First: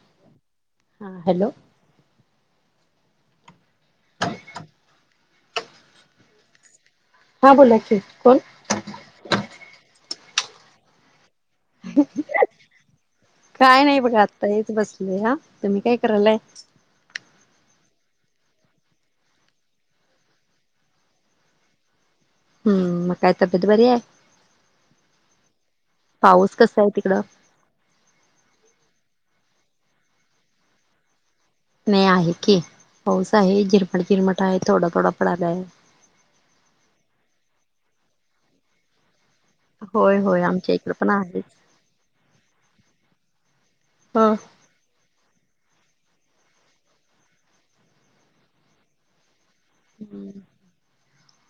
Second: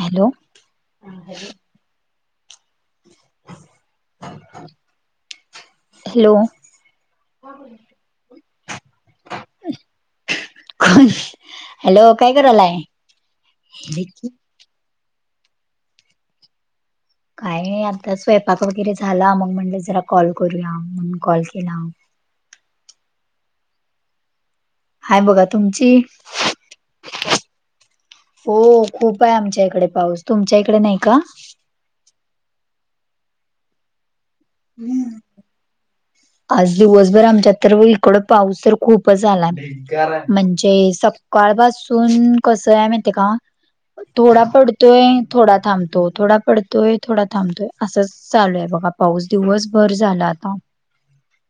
Hello. हा hello. Hello. [inaudible] हा बोला की कोण? हॅलो काय करालाय? आता हेच बसलेय हा, तुम्ही काय करालाय? काय आता स्वयंपाक वगैरे झाला मग म्हणल जरा कॉल करूया म्हणून कॉल केला. मग काय तब्येत बरी हाय? हाय बघा, तुमची? पाऊस कसा आहे तिकडं हो खूप आहे आमच्या इकडे पाऊस, तुमच्या इकडे नाही का? नाही आहे की, पाऊस आहे झिरमट फिरमट आहे थोडं थोडा पडालाय. आज दिवसभर आमच्या तर इकड पाऊस तर खूपच आलाय. होय होय म्हणजे आमच्या इकडे पण आहेच. सकाळ पासून कस आहे माहितिये का हा. थोडा पड तोय, थोडा थांबतो, थोडा पडतोय थोडा थांबतोय, असंच चालूय बघा पाऊस दिवस भर झालं आता.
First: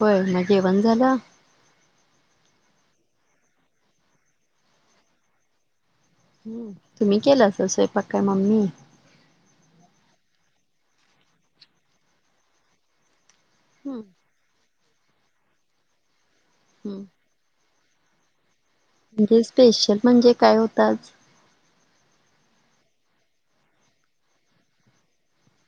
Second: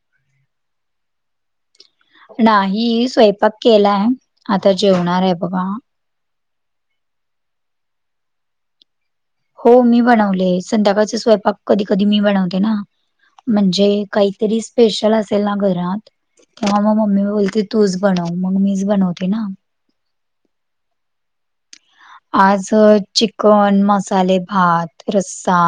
होय म जेवण झालं? नाही स्वयंपाक केलाय आता जेवणार आहे बघा. तुम्ही केल असल स्वयंपाक काय मम्मी? हो मी बनवले, संध्याकाळचे स्वयंपाक कधी कधी मी बनवते ना, हम्म म्हणजे काही तरी स्पेशल असेल ना घरात किं हा मग हम्म मम्मी बोलते तूच बनव, मग मीच बनवते म्हणजे ना. स्पेशल म्हणे काय ताच आज चिकन, मसाले भात, रस्सा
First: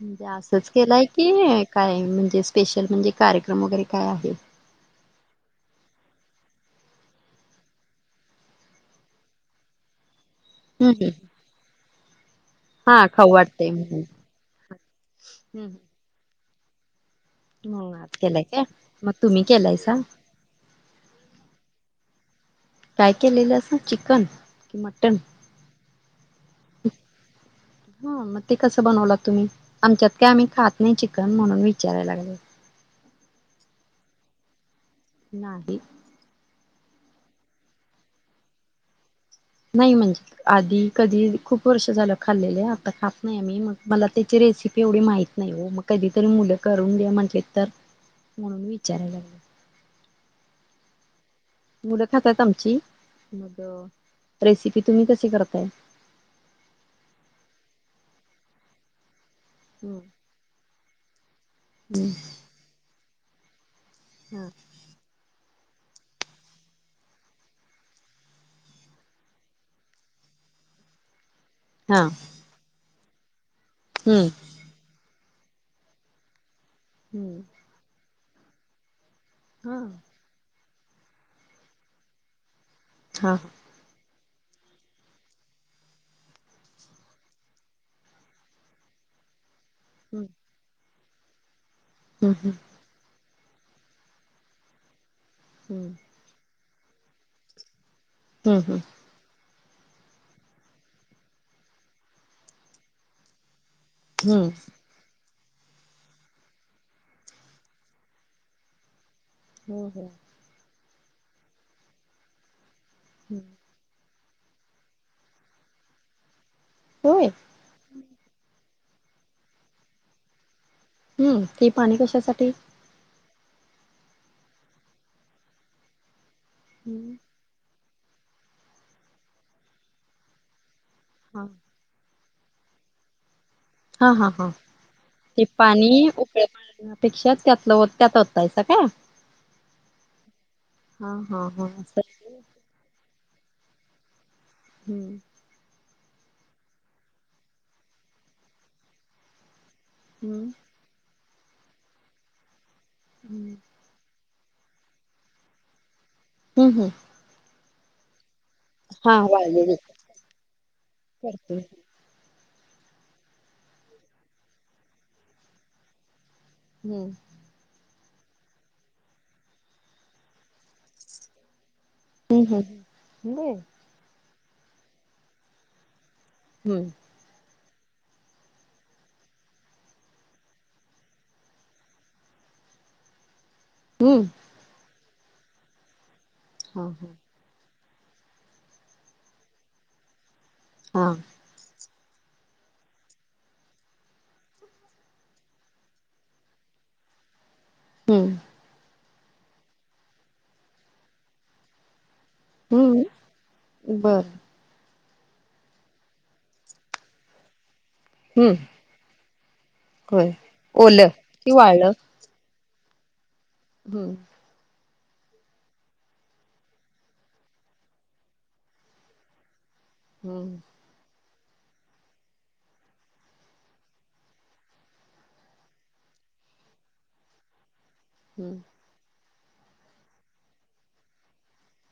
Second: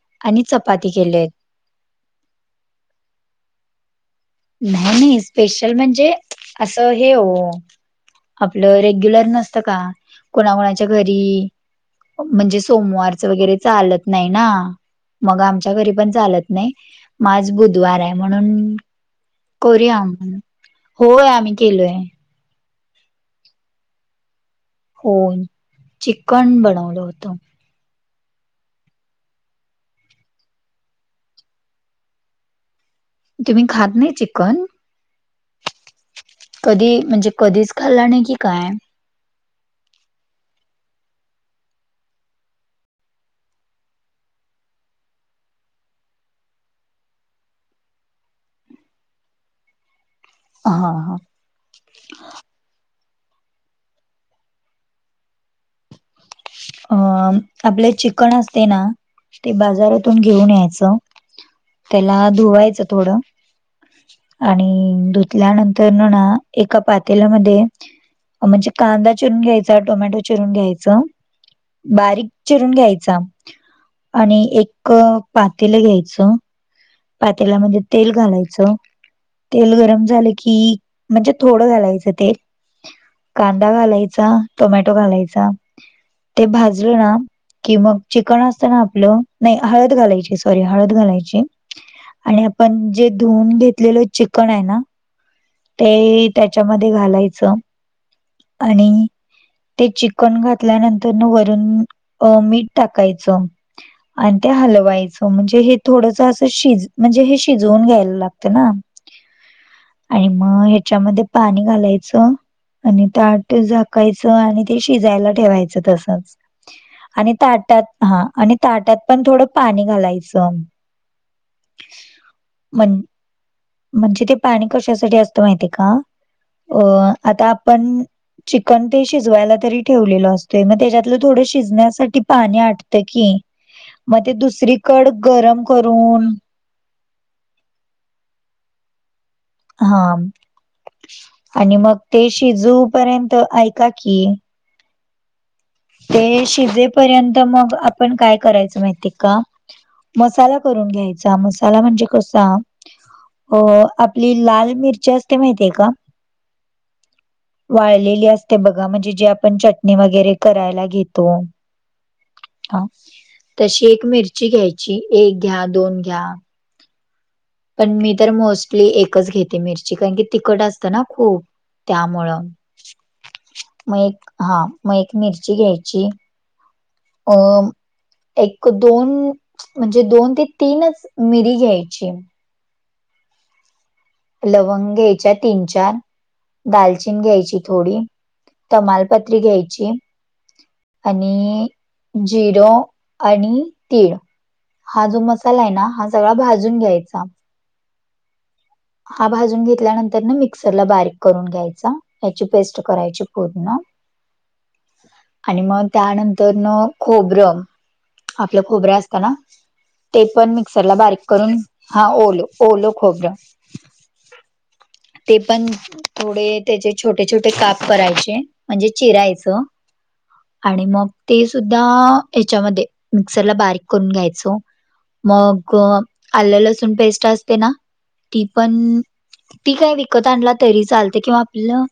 म्हणजे आणि असंच चपाती केलंय केलेत. की काय म्हणजे स्पेशल म्हणजे कार्यक्रम वगैरे काय आहे? नाही नाही स्पेशल म्हणजे असं हे हो आपलं रेग्युलर नसतं का कोणाकोणाच्या हम्म हम्म घरी म्हणजे हा सोमवारच खाऊ वगैरे वाटतंय म्हणून. चालत नाही ना, मग आमच्या हम्म घरी पण चालत नाही, म आज बुधवार हाय आज केलाय म्हणून काय मग तुम्ही के करूया, होय आम्ही केलोय. काय केलेलसा चिकन? कि मटण होय चिकन बनवलं होत. ह मग ते कसं बनवला तुम्ही? आमच्यात काय आम्ही खात नाही चिकन म्हणून विचारायला लागले. तुम्ही खात नाही चिकन? नाही. कधी म्हणजे कधीच खाल्ला नाही की काय? नाही म्हणजे आधी कधी खूप वर्ष झालं खाल्लेले आता खात नाही आम्ही मग मला त्याची रेसिपी एवढी माहिती नाही वो, मग कधीतरी मुलं करून दे म्हटले तर म्हणून विचारायला लागले. हां हां. मुलं खातात आमची, रेसिपी तुम्ही कशी करताय? अ आपले चिकन असते ना ते हम्म बाजारातून घेऊन यायच त्याला धुवायचं थोड. हम्म हा आणि धुतल्यानंतर ना एका पातेलामध्ये. म्हणजे कांदा चिरून घ्यायचा टोमॅटो चिरून घ्यायच. हा बारीक चिरून घ्यायचा हम्म आणि एक पातेल घ्यायचं. हम्म पातेलामध्ये तेल घालायचं तेल हा हा गरम झालं की, म्हणजे थोडं घालायचं तेल हा का ''--'' दा घालायचा टोमॅटो घालायचा. ते भाजलं ना की, मग चिकन असतं ना आपलं. नाही हळद हम्म घालायची सॉरी हळद घालायची. आणि हम्म आपण जे धुन घेतलेलं चिकन आहेना हम्म ते. त्याच्यामध्ये घालायचं हम्म हम्म आणि. ते चिकन घातल्यानंतर न वरून अ मीठ टाकायचं. आणि ते हम्म हलवायचं. म्हणजे हे थोडंस असं शिज म्हणजे हे शिजवून घ्यायला लागत ना. हो हो, आणि मग ह्याच्यामध्ये पाणी घालायचं आणि हम्म. ताट झा''--'' टाकयच आणि ते शिजायला ठेवायचं तसच होय आणि ताटात. हा, आणि ताटात पण थोडं पाणी घालायचं. हम्म, ते पाणी कशासाठी? म्हण''--'' म्हणजे ते पाणी कशासाठी असत माहिती का, अ हम्म. आता आपण. चिकन ते शिजवायला तरी ठेवलेलं असतय, मग त्याच्यातलं थोडं हा शिजण्यासाठी. पाणी आटत की, हा मग हा ते हा दुसरीकड गरम करून. त्या पेक्षा त्यातलं -त्यात होतायच का? हा, हा हा आणि मग असं ते शिजू पर्यंत ऐका की, हम्म, ते शिजेपर्यंत मग आपण काय करायचं माहिती का? हम्म मसाला. करुण घ्यायचा मसाला म्हणजे कसा हम्म अप ''--'' ली लाल मिरची असते माहिते का? हम्म हम्म, वाळलेली असते बघा म्हणजे हा जे आपण वाळलेली चटणी वगेरे करायला घेतो. करते हा, तशी एक मिरची घ्यायची एक घ्या दोन घ्या. हम्म, पण मी तर मोस्टली एकच घेते मिरची कारण की, तिकट असतं ना खूप. हम्म त्यामुळं हम्म होय मग एक हा मग एक मिरची घ्यायची. हम्म, ''अं'' एक दोन म्हणजे दोन ते तीनच मिरी घ्यायची. हम, लवंग घ्यायच्या तीन चार हा हा दालचीन घ्यायची थोडी. तमालपत्री घ्यायची हा आणि. जीर आणि तीळ. हा, जो मसाला आहे ना हा सगळा भाजून घ्यायचा. हम्म, हा भाजून घेतल्यानंतर न मिक्सरला बारीक करून घ्यायचा. त्याची पेस्ट हम्म करायची पूर्ण. बरं आणि मग, त्यानंतरन खोबरं हम्म आपलं खोबर असतं ना, ते होय पण मिक्सरला ओलं बारीक की करून, वाळलं हा ओलं ओलं खोबरं. हुं.. ते पण थोडे त्याचे छोटे -छोटे काप करायचे, म्हणजे चिरायचं. हं... आणि मग ते सुद्धा हेच्यामध्ये मिक्सरला बारीक करून घ्यायचो. मग, आलं लसूण पेस्ट असते ना, ती हम्म पण ती काय विकत आणला तरी चालतंय किंवा आपलं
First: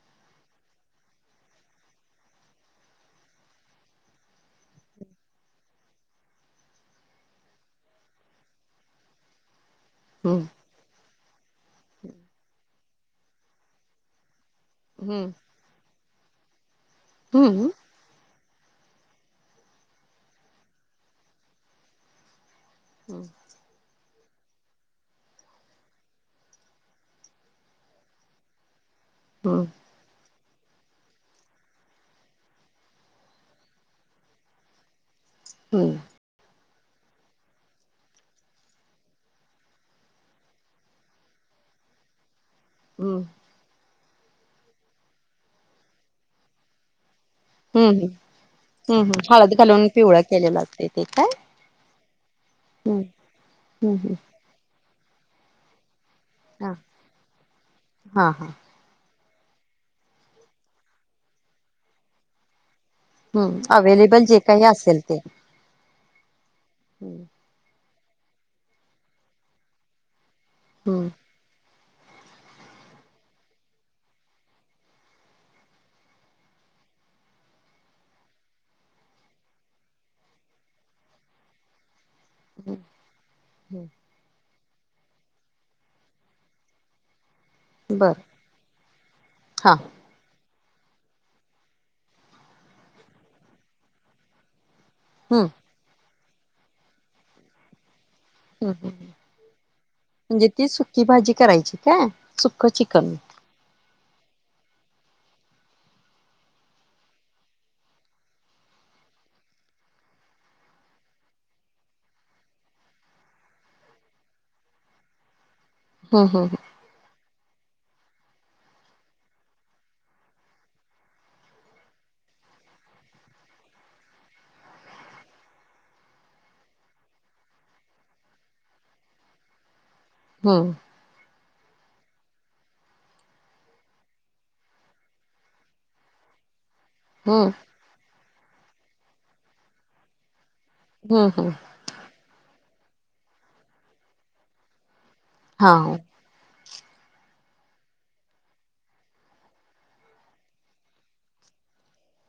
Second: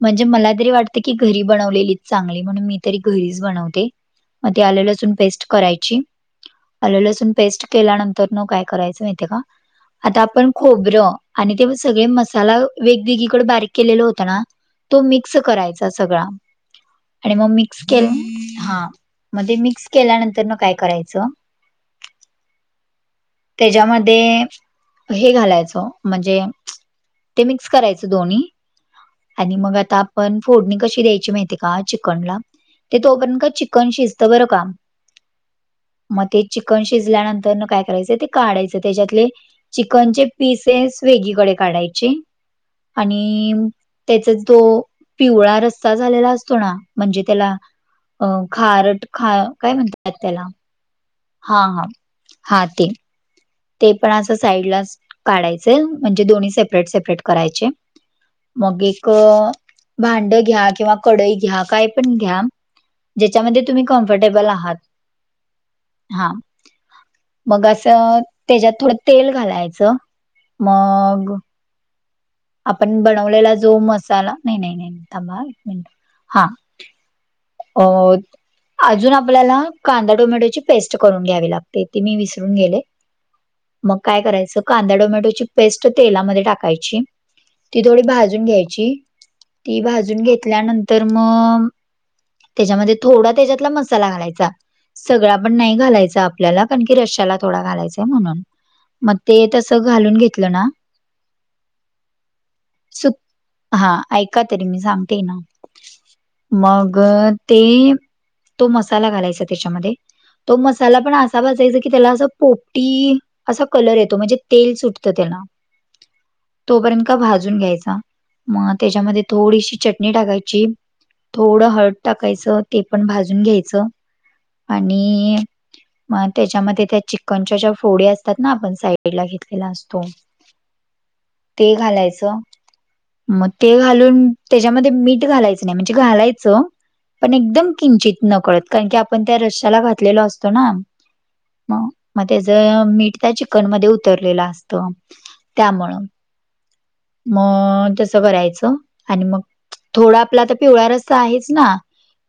म्हणजे मला तरी वाटतं की, घरी बनवलेली चांगली म्हणून मी तरी घरीच बनवते. मग ते आलं -लसुण पेस्ट करायची. अल्लं- लसूण पेस्ट केल्यानंतरनं काय करायचं माहितीय का? आता हम्म आपण खोबरं आणि ते सगळे मसाला वेगवेगळीकडे बारीक केलेला होतं ना, तो हम्म मिक्स करायचा सगळा आणि मग हम्म मिक्स केलं हा म ते मिक्स केल्यानंतरनं काय करायचं, [unintelligible] हम् त्याच्यामध्ये हे घालायचं म्हणजे ते मिक्स करायचं दोन्ही आणि हम्म मग आता आपण फोडणी कशी द्यायची माहितीये का चिकनला? ते तो पर्यत काय चिकन शिजतं बरं का. हं... मग ते चिकन शिजल्यानंतरनं काय करायचं ते काढायचं त्याच्यातले चिकनचे पीसेस वेगळीकडे काढायचे हम्म आणि त्याचा तो पिवळा रस्सा झालेला असतो ना म्हणजे त्याला हम् हम् अ खारट हम् हम् खा हळद काय घालून म्हणतात पिवळा त्याला केलेला असतयं ते काय? हा. हा. हा. ते हम्म ते हम्म पण हम्म असं साईडलाच काढायचं म्हणजे दोन्ही हा सेपरेट- सेपरेट करायचे हा हा मग एक, क भांडं घ्या किंवा कडई घ्या काय पण घ्या. हम्म ज्याच्यामध्ये तुम्ही अवेलेबल जे कम्फर्टेबल काही आहात असेल ते हा. हम्म मग अस त्याज्यात थोडं तेल घालायचं, मग हं.. गं.. आपण बनवलेला जो मसाला, नाही -नाही -नाही थांबा हं एक मिंट. हा.. अ अजून आपल्याला कांदा टोमॅटोची पेस्ट करून घ्यावी लागते, ती मी विसर रून हम्म गेले मग काय करायचं कांदा टोमॅटोची पेस्ट तेलामध्ये टाकायची. ती थोडी बर भाजून घ्यायची, हा ती भाजून घेतल्यानंतर मग त्याच्यामध्ये थोडा तेज्यातला मसाला घालायचा सगळा हम्म हम्म पण नाही. घालायचा आपल्याला कारण की रश्शाला थोडा घालायचाय म्हणून. हु. हु.. मग ते तसं घालून म्हणजे घेतलं ना ती सुक्की भाजी करायची काय सुक्कं चिकन. सुक हा ऐका तरी मी सांगते ना, मग ते तो मसाला घालायचा त्याच्यामध्ये. तो मसाला पण असा भाजायचा की त्याला असं पोपटी अस कलर येतो म्हणजे तेल सुटतं त्याला. हम हम ह तोपर्यंत भाजून घ्यायचा मग त्याच्यामध्ये थोडीशी चटणी टाकायची. थोडं हळद टाकायचं ते पण भाजून घ्यायचं आणि मग त्याच्यामध्ये त्या चिकनच्या ज्या फोड्या असतात ना आपण साईडला घेतलेला असतो. हम ते घालायचं मग ते घालून त्याच्यामध्ये मीठ घालायचं नाही म्हणजे घालायचं पण एकदम किंचित न कळत कारण की आपण त्या रश्याला घातलेलो असतो ना. हम हम म मग त्याच मीठ त्या चिकन मधे उतरलेलं असत हा त्यामुळं हम्म मग तस करायचं आणि मग थोडा आपला तर पिवळा रसा आहेच ना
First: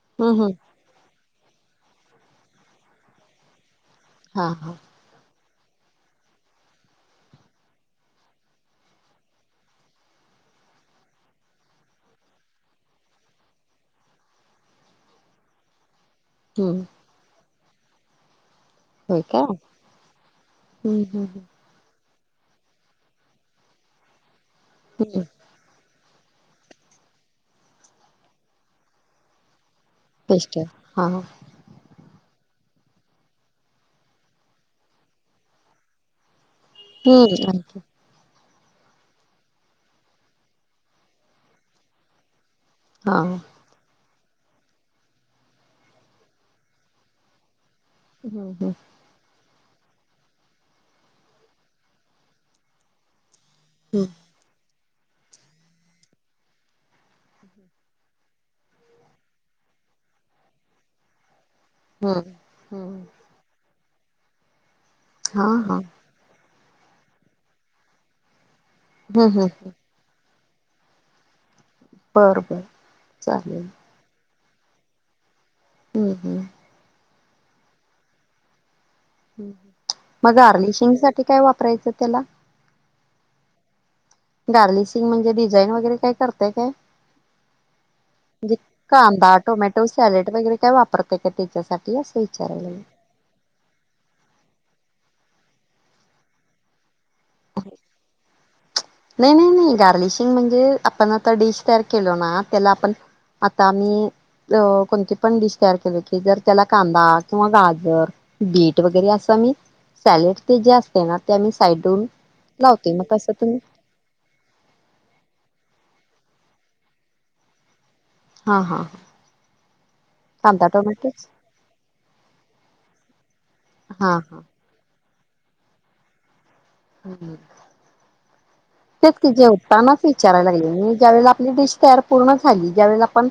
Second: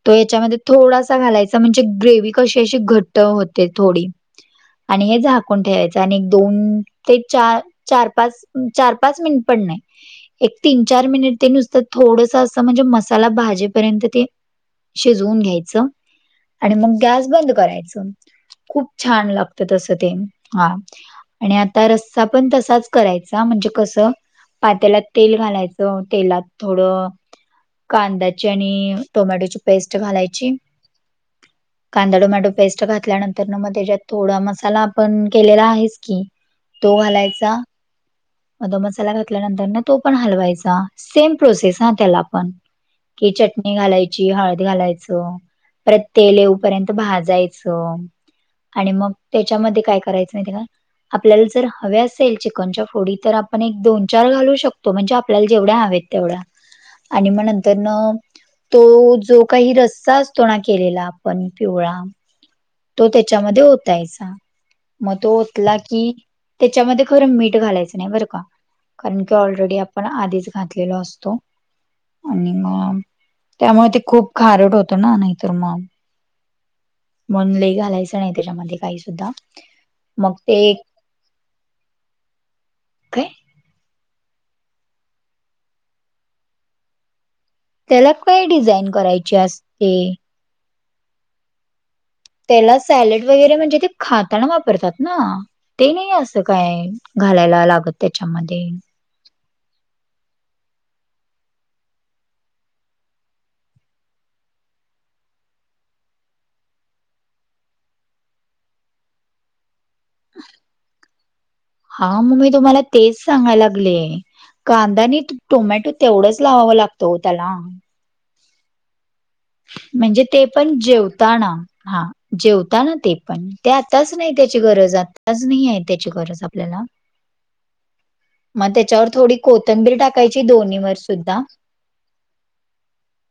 तो हम्म याच्यामध्ये थोडासा घालायचा म्हणजे ग्रेवी कशी अशी घट होते थोडी. हां हां आणि हे झाकून ठेवायचं आणि एक दोन ते चार चार पाच चार पाच मिनिट पन नाही एक तीन चार मिनिट ते नुसतात थोडस असं म्हणजे मसाला भाजेपर्यंत ते शिजवून घ्यायचं आणि हम्म मग गॅस बंद करायचं खूप होय छान का हम्म लागत तसं ते हा हम्म हम्म आणि आणि ता रस्सा पण तसाच करायचा म्हणजे कसं पात्याला हम्म तेल घालायच तेलात थोड कांद्याची आणि टोमॅटोची पेस्ट घालायची बेस्ट आहे हा कांदा टोमॅटो पेस्ट घातल्यानंतर ना मग त्याच्यात थोडा मसाला आपण केलेला आहेच की तो हम्म घालायचा. आणखी मध मसाला घातल्यानंतर ना तो पण हलवायचा सेम प्रोसेस हा त्याला पण हा की हम्म च चटणी घालायची हळद घालायचं प्रत्ये तेल येऊ पर्यंत भाजायचं हम्म आणि मग त्याच्यामध्ये काय करायचं महिती का आपल्याला जर हवे असेल चिकनच्या फोडी तर पण एक दोन हम्म चार घालू शकतो म्हणजे आपल्याला जेवढ्या हवेत तेवढ्या आणि मग नंतर न तो जो काही रस्सा असतो ना केलेला पण पिवळा हम्म हम्म तो त्याच्यामध्ये ओतायचा मग तो हा हा ओतला की त्याच्यामध्ये खरं मीठ घालायचं नाही बरं का कारण हम्म की हम्म ऑलरेडी पण आधीच घातलेलो असतो बरं आणि बर मग चालेल त्यामुळे ते खूप खारड होतो ना नाहीतर मग हम हम मन ल घालायचं नाही त्याच्यामध्ये काहीच मग आर्लिशिंग साठी काय वापरायचं त्याला? काय गार्लिशिंग म्हणजे डिझाईन वगैरे काय करतय काय त्याला काय म्हणजे डिझाईन कांदा करायची टोमॅटो असते सॅलेड वगैरे काय वापरते का त्याच्यासाठी विचारायला त्याला लागले. सॅलेड वगैरे म्हणजे ते खाताना वापरतात ना ते नाही असं काय घालायला लागत त्याच्यामध्ये नाही नाही नाही गार्लिशिंग म्हणजे आपण आता डिश तयार केलो ना त्याला आपण आता आम्ही अ कोणती पण डिश तयार केली की जर त्याला कांदा किंवा गाजर बीट वगैरे असा मी, सॅलेड ते जे असते ना, ते आम्ही साईडून हा मग मी तुम्हाला लावते मग तेच तसं तुम्ही, सांगायला कांदा न टोमॅटो तेवढंच लावावं लागत हो त्याला, हां हां हां म्हणजे ते पण जेवताना, हा जेवताना ते पण ते आताच हा नाही त्या ची गरज आताच नाही आहे त्याची गरज आपल्याला, मग त्याच्यावर तेच की, थोडी कोथंबीर जेवतानाच टाकायची विचाराय दोन्हीवर लागेल ज्या वेला सुद्धा आपली डिश तर पूर्ण झाली. ज्यावेळी आपण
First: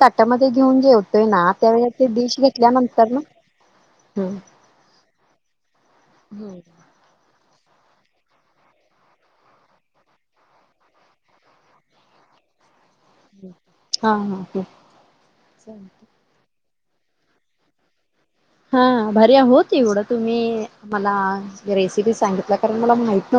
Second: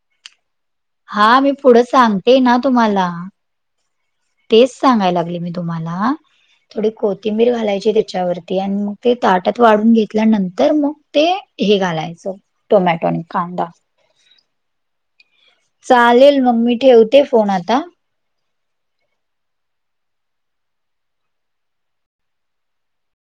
ताटमध्ये घेऊन घेऊ जे हा मी पुढं सांगते ना तुम्हाला, ना तेच सांगायला लागले मी तुम्हाला, हम्म थोडी कोथिंबीर घालायची. त्याच्यावरती आणि मग ते ताटात वाढून घेतल्यानंतर मग ते, हे घालायचं टोमॅटो आणि कांदा हा हा चालेल मग मी ठेवते, फोन आता हा आभारी आहोत. एवढं तुम्ही मला रेसिपी सांगितला कारण मला माहित नव्हतं.